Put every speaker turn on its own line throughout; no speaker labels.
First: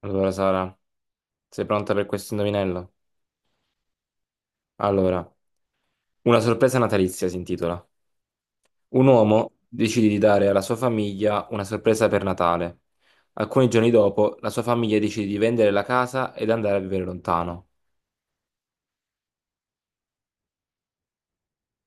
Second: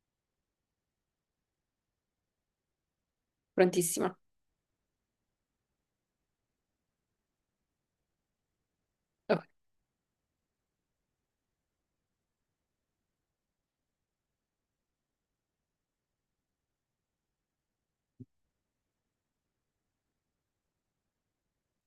Allora, Sara, sei pronta per questo indovinello?
Prontissima.
Allora, una sorpresa natalizia si intitola. Un
Ok.
uomo decide di dare alla sua famiglia una sorpresa per Natale. Alcuni giorni dopo, la sua famiglia decide di vendere la casa ed andare a vivere lontano.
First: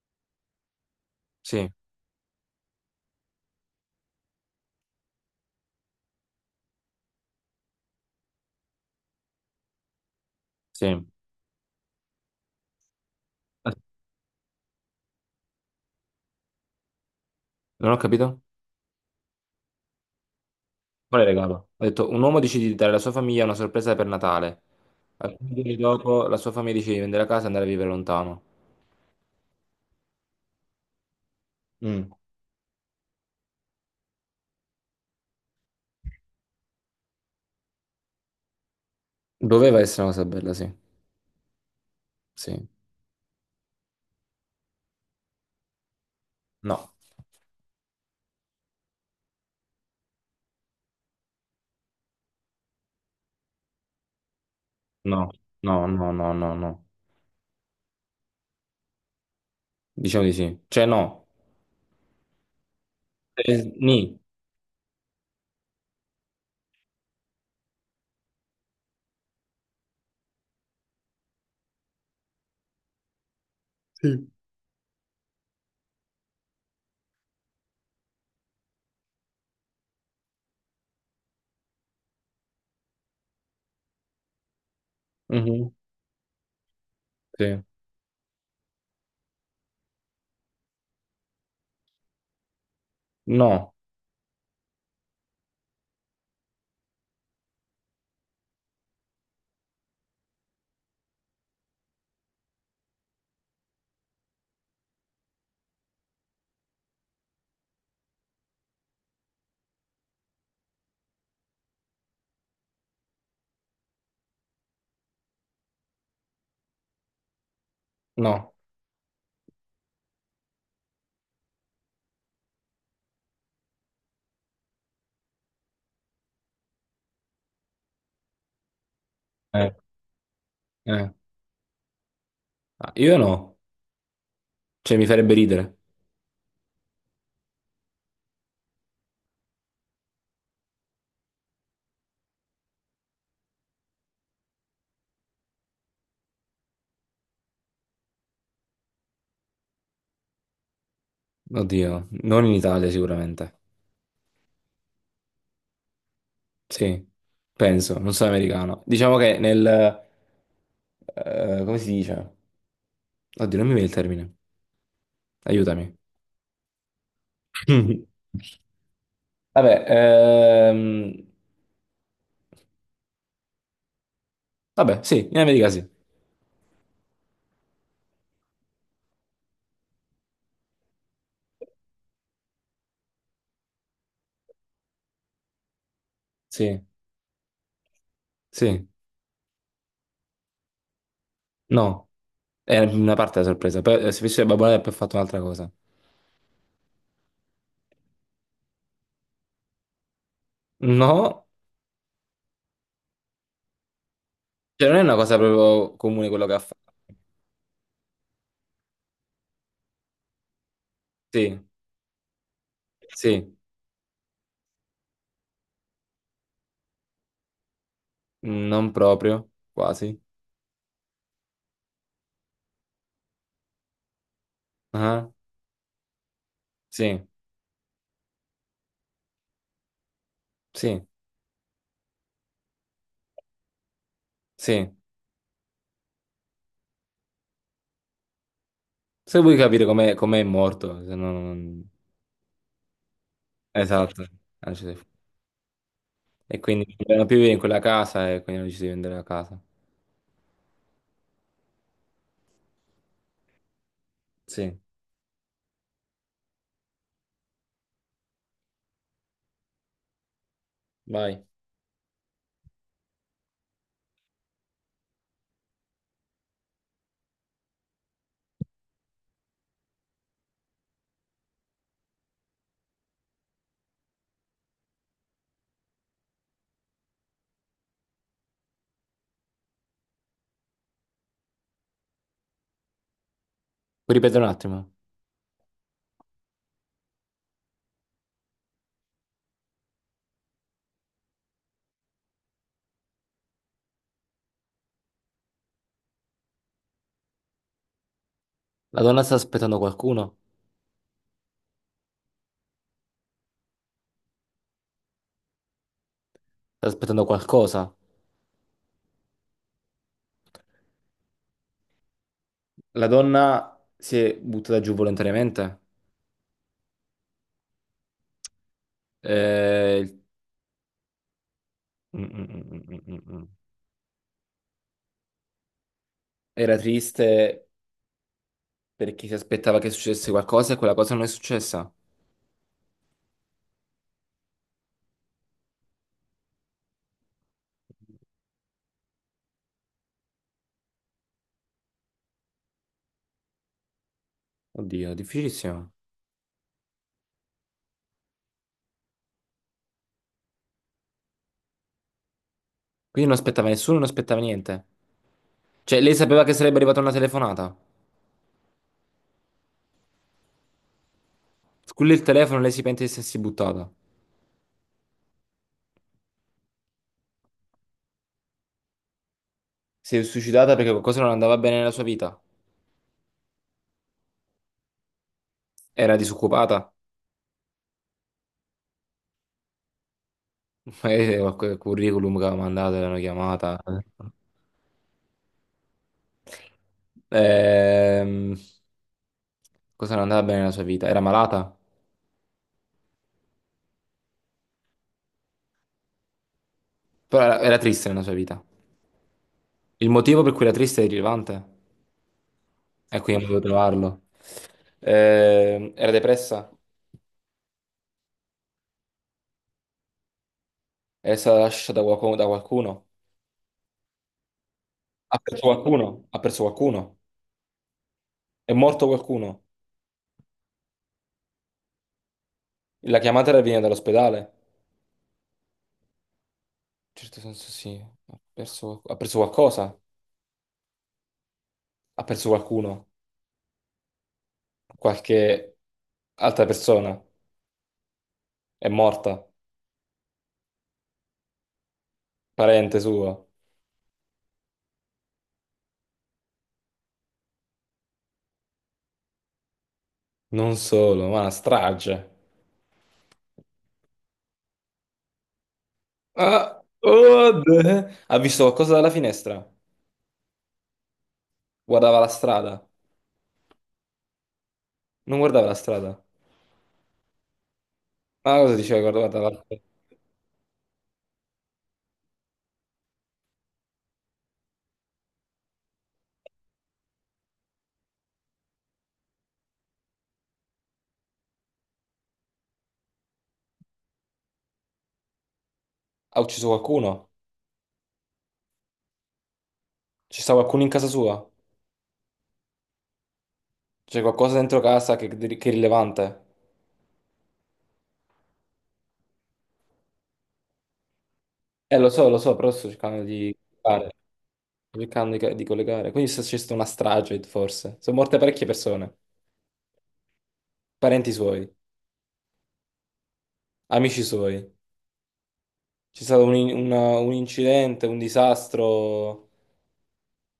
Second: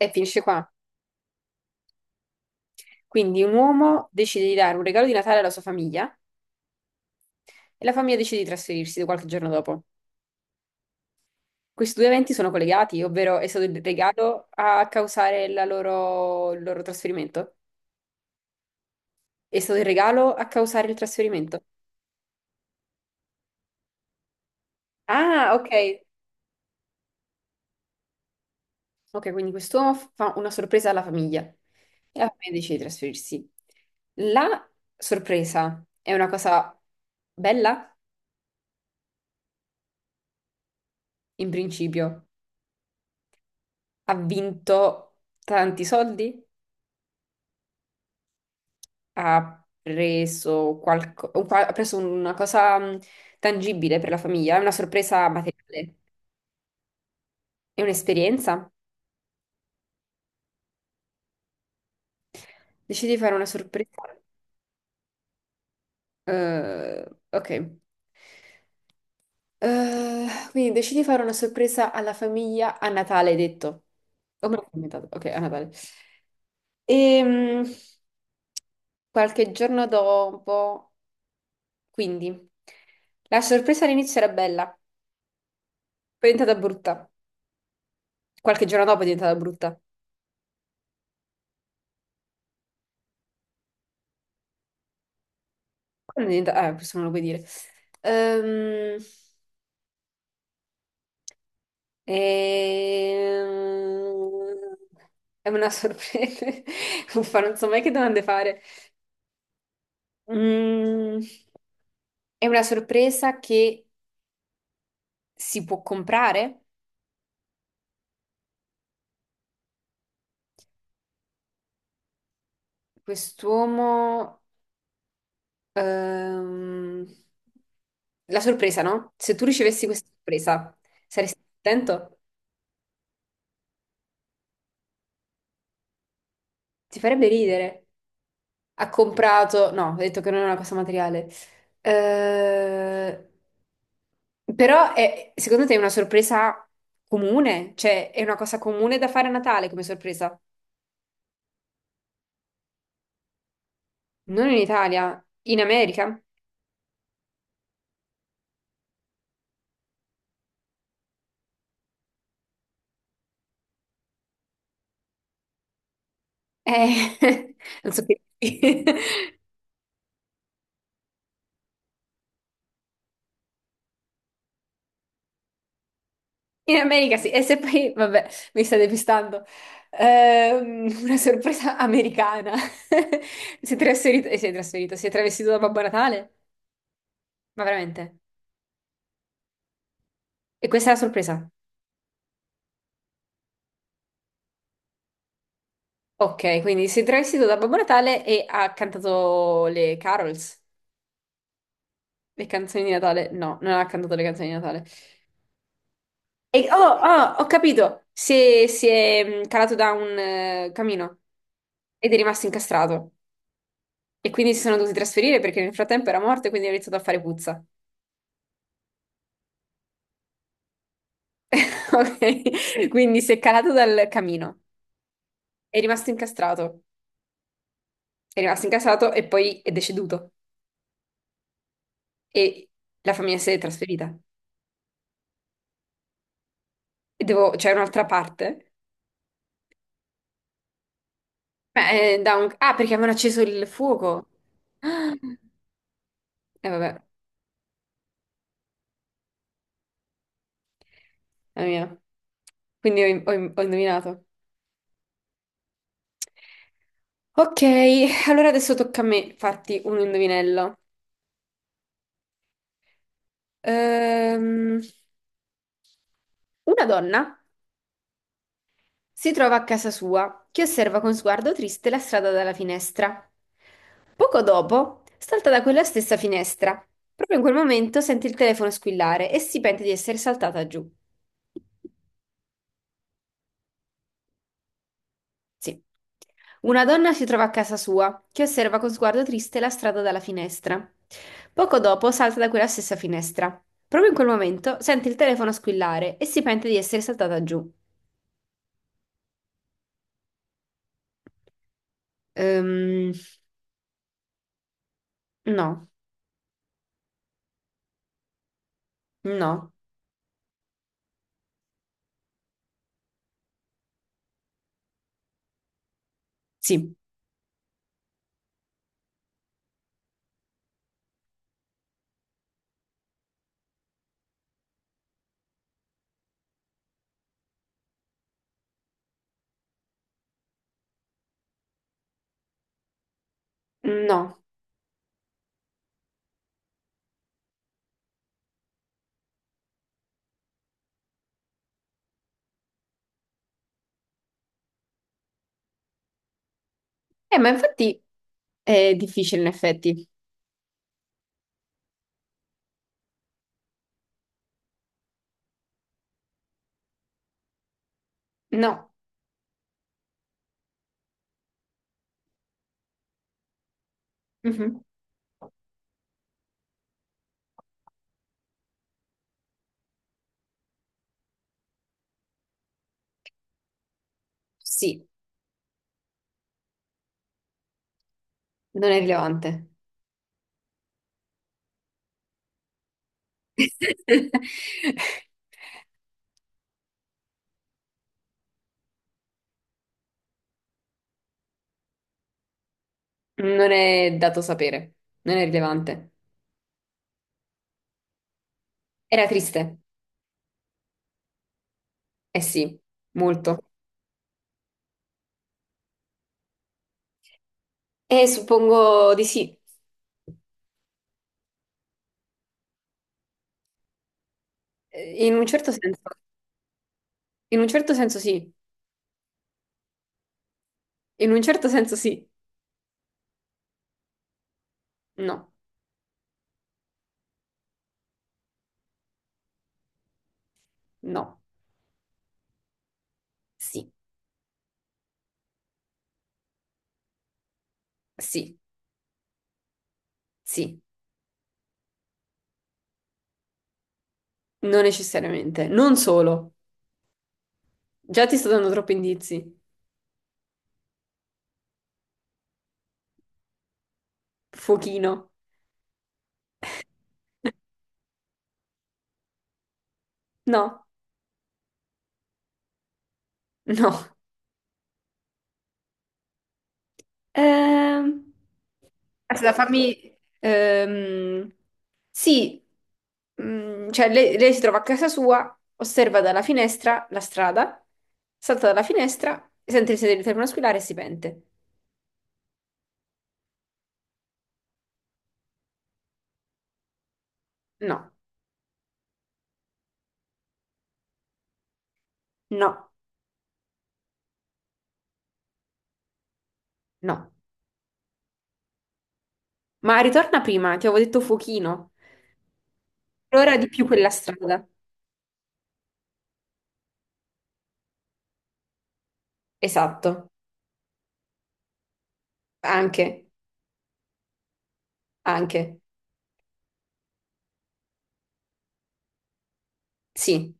E finisce qua.
Sì,
Quindi un uomo decide di dare un regalo di Natale alla sua famiglia e la famiglia decide di trasferirsi qualche giorno dopo.
sì.
Questi due eventi sono collegati, ovvero è stato
Ah,
il regalo a causare il loro trasferimento.
non ho capito?
È stato il regalo a causare il
Qual è il
trasferimento.
regalo? Ho detto, un uomo decide di dare alla sua famiglia una sorpresa per Natale. Alcuni
Ah, ok.
giorni dopo, la sua famiglia decide di vendere la casa e andare a vivere lontano.
Ok, quindi quest'uomo fa una sorpresa alla famiglia
Mm.
e la famiglia decide di trasferirsi. La sorpresa è una cosa bella,
Doveva essere una cosa bella, sì.
in principio.
Sì.
Ha vinto tanti soldi,
No.
ha preso, ha preso una cosa tangibile per la famiglia, è una sorpresa
No, no,
materiale,
no, no, no, no.
è un'esperienza.
Diciamo di sì. Cioè no.
Decidi di fare una sorpresa.
Ni.
Ok. Eh, quindi decidi di fare una sorpresa alla famiglia a Natale, hai detto. O me l'ho inventato. Ok, a Natale. E, qualche giorno dopo, quindi, la sorpresa all'inizio era bella.
Mhm.
Poi è diventata brutta.
Sì.
Qualche giorno dopo è diventata brutta.
No,
Quando è diventata... questo non lo puoi dire. Ehm, ehm, È una sorpresa. Uffa, non so mai che domande fare. Mm, È una sorpresa che si può comprare?
no.
Quest'uomo... ehm, La sorpresa, no? Se tu
Eh,
ricevessi questa sorpresa,
eh.
saresti contento?
Ah, io no. Cioè mi farebbe ridere.
Ti farebbe ridere. Ha comprato, no, ho detto che non è una cosa materiale. Eh, però secondo te è una sorpresa comune? Cioè, è una cosa comune da fare a Natale come sorpresa?
Oddio, non in Italia sicuramente.
Non in Italia, in America?
Sì, penso, non sono americano. Diciamo che nel... come si dice? Oddio, non mi viene il termine. Aiutami.
Eh, non so che.
Vabbè, vabbè, sì, in America sì.
In America sì, e se poi, vabbè, mi sta depistando. Una sorpresa americana. Si è travestito da Babbo Natale?
Sì,
Ma veramente?
sì.
E questa è la sorpresa?
No. È una parte della sorpresa. Poi, se fosse Babbo Natale, poi ha fatto un'altra cosa.
Ok, quindi si è travestito da Babbo Natale e ha cantato le carols,
No,
le canzoni di Natale. No, non ha cantato le canzoni di Natale.
cioè non è una cosa proprio comune quello che ha
E,
fatto.
oh, oh, ho capito! Si è calato da un camino
Sì,
ed è rimasto incastrato.
sì,
E quindi si sono dovuti trasferire perché nel frattempo era morto e quindi ha iniziato a fare puzza.
non proprio, quasi.
Ok, quindi si è calato dal camino,
Ah,
è rimasto incastrato,
sì,
è rimasto incastrato e poi è deceduto.
sì,
E la famiglia si è trasferita.
sì.
E devo, c'è un'altra parte.
Se vuoi capire com'è morto, se no non...
Beh, Ah, perché avevano acceso il
Esatto.
fuoco.
Ah, ci sei fu- E
Ah, e
quindi non
vabbè,
potevano più vivere in quella casa e quindi hanno deciso di vendere la casa.
la mia. Quindi ho indovinato.
Sì,
Ok, allora adesso tocca a me farti un indovinello.
vai.
Ehm, una donna si trova a casa sua che osserva con sguardo triste la strada dalla finestra. Poco dopo salta da quella stessa finestra. Proprio in quel momento sente il telefono squillare e si pente di essere saltata giù.
Puoi ripetere un attimo?
Sì. Una donna si trova a casa sua, che osserva con sguardo triste la strada dalla finestra. Poco dopo salta da quella stessa finestra. Proprio in quel momento sente il telefono squillare e si pente di essere saltata giù.
La donna sta aspettando qualcuno?
Ehm, no,
Sta aspettando qualcosa?
no,
La donna si è buttata giù volontariamente?
sì,
Il- mm, mm, mm, mm, mm, mm. Era triste perché si aspettava che succedesse qualcosa e quella cosa non è successa.
no.
Oddio, difficilissimo.
Ma infatti è difficile in effetti.
Quindi non aspettava nessuno, non aspettava niente. Cioè, lei sapeva che sarebbe arrivata una telefonata.
No.
Sculla il telefono, lei si pente di essersi buttata.
Mhm.
Si è suicidata perché qualcosa non andava bene nella sua vita.
Sì,
Era disoccupata.
non è rilevante.
Magari qualche curriculum che aveva mandato, l'hanno chiamata. Ehm, Cosa non andava bene nella sua vita? Era malata?
Non è dato sapere, non è rilevante.
Però era triste nella sua vita.
Era triste.
Il motivo per cui era triste è rilevante.
Eh sì,
E quindi non potevo
molto.
trovarlo. Era depressa?
E suppongo di sì.
È stata lasciata da qualcuno? Da qualcuno?
In
Ha
un
perso
certo senso,
qualcuno? Ha perso qualcuno?
in un certo senso sì,
È morto qualcuno?
in un certo senso sì,
La chiamata era venuta dall'ospedale? In
no,
certo senso sì. Ha perso qualcosa?
no,
Ha perso qualcuno?
sì,
Qualche altra persona?
sì,
È morta?
sì,
Parente suo?
non necessariamente, non solo. Già ti sto dando troppi indizi.
Non solo, ma una strage.
Fuochino,
Ah, oh, d- ha visto qualcosa dalla finestra?
no,
Guardava la strada.
no.
Non guardava la strada.
Ehm,
Ma cosa diceva? Guarda, guarda,
Aspetta,
la- strada.
fammi. Sì, cioè lei, si trova a casa sua, osserva dalla finestra la strada, salta dalla finestra, sente il sedere di telefono squillare e si pente.
Ha ucciso qualcuno?
No,
Ci sta qualcuno in casa sua?
no,
C'è qualcosa dentro casa che è rilevante?
no. Ma ritorna prima, ti avevo detto fuochino.
Lo so, però sto cercando di
Allora di più quella
collegare.
strada.
Sto cercando di collegare. Quindi se c'è stata una strage, forse. Sono morte parecchie persone.
Esatto,
Parenti suoi,
anche,
amici suoi.
anche,
C'è stato un, in- una- un incidente, un disastro.
sì.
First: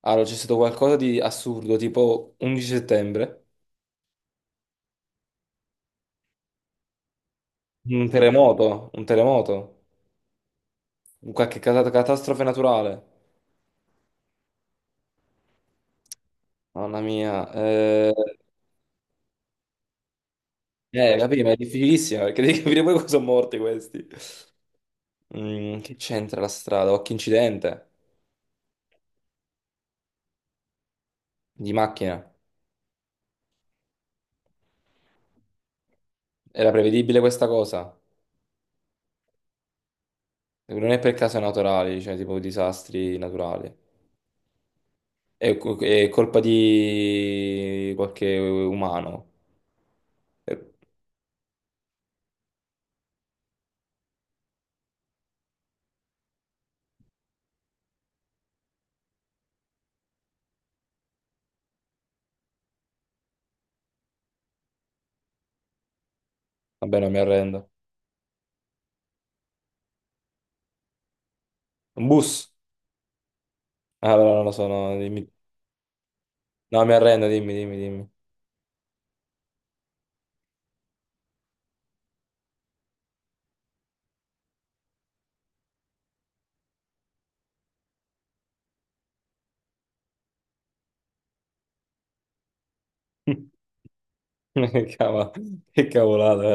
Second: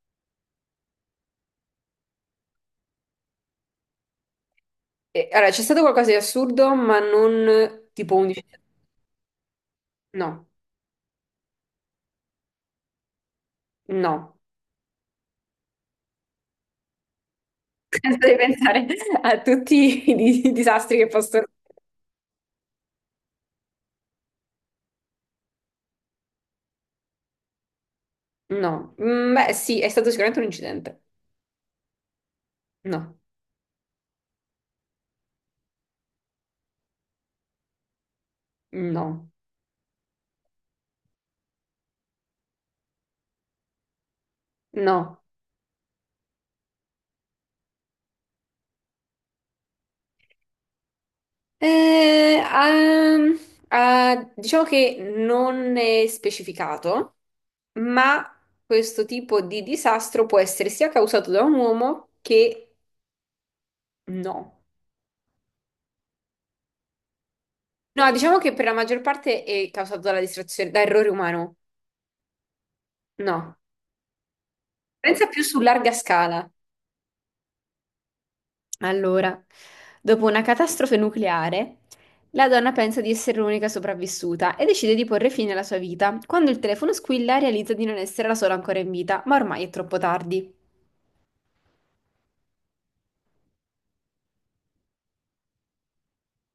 Allora, c'è stato qualcosa di assurdo, tipo 11 settembre.
E, allora, c'è stato qualcosa di assurdo, ma non
Un
tipo 11.
terremoto, un terremoto,
No,
un qualche cata- catastrofe naturale.
no.
Mamma mia.
Penso di pensare a tutti i disastri che
Capì,
possono.
ma è difficilissima perché devi capire poi cosa sono morti questi. Mm, che c'entra la strada? Qualche incidente
No. Beh sì, è stato sicuramente un incidente.
di macchina.
No,
Era prevedibile questa cosa?
no,
Non è per casi naturali, cioè tipo disastri naturali.
no.
È, co- è colpa di qualche umano. Eh,
Eh, ehm, diciamo che non è specificato, ma questo tipo di disastro può essere sia causato da un uomo che no.
Vabbè, non mi arrendo.
No, diciamo che per la maggior parte è causato dalla distrazione, da errore umano.
Un bus?
No.
Ah, no, non lo so, no,
Pensa
dimmi.
più su larga scala.
No, mi arrendo, dimmi, dimmi, dimmi.
Allora, dopo una catastrofe nucleare, la donna pensa di essere l'unica sopravvissuta e decide di porre fine alla sua vita. Quando il telefono squilla, realizza di non essere la sola ancora in vita, ma ormai è troppo tardi.
Cava- Che cavolata,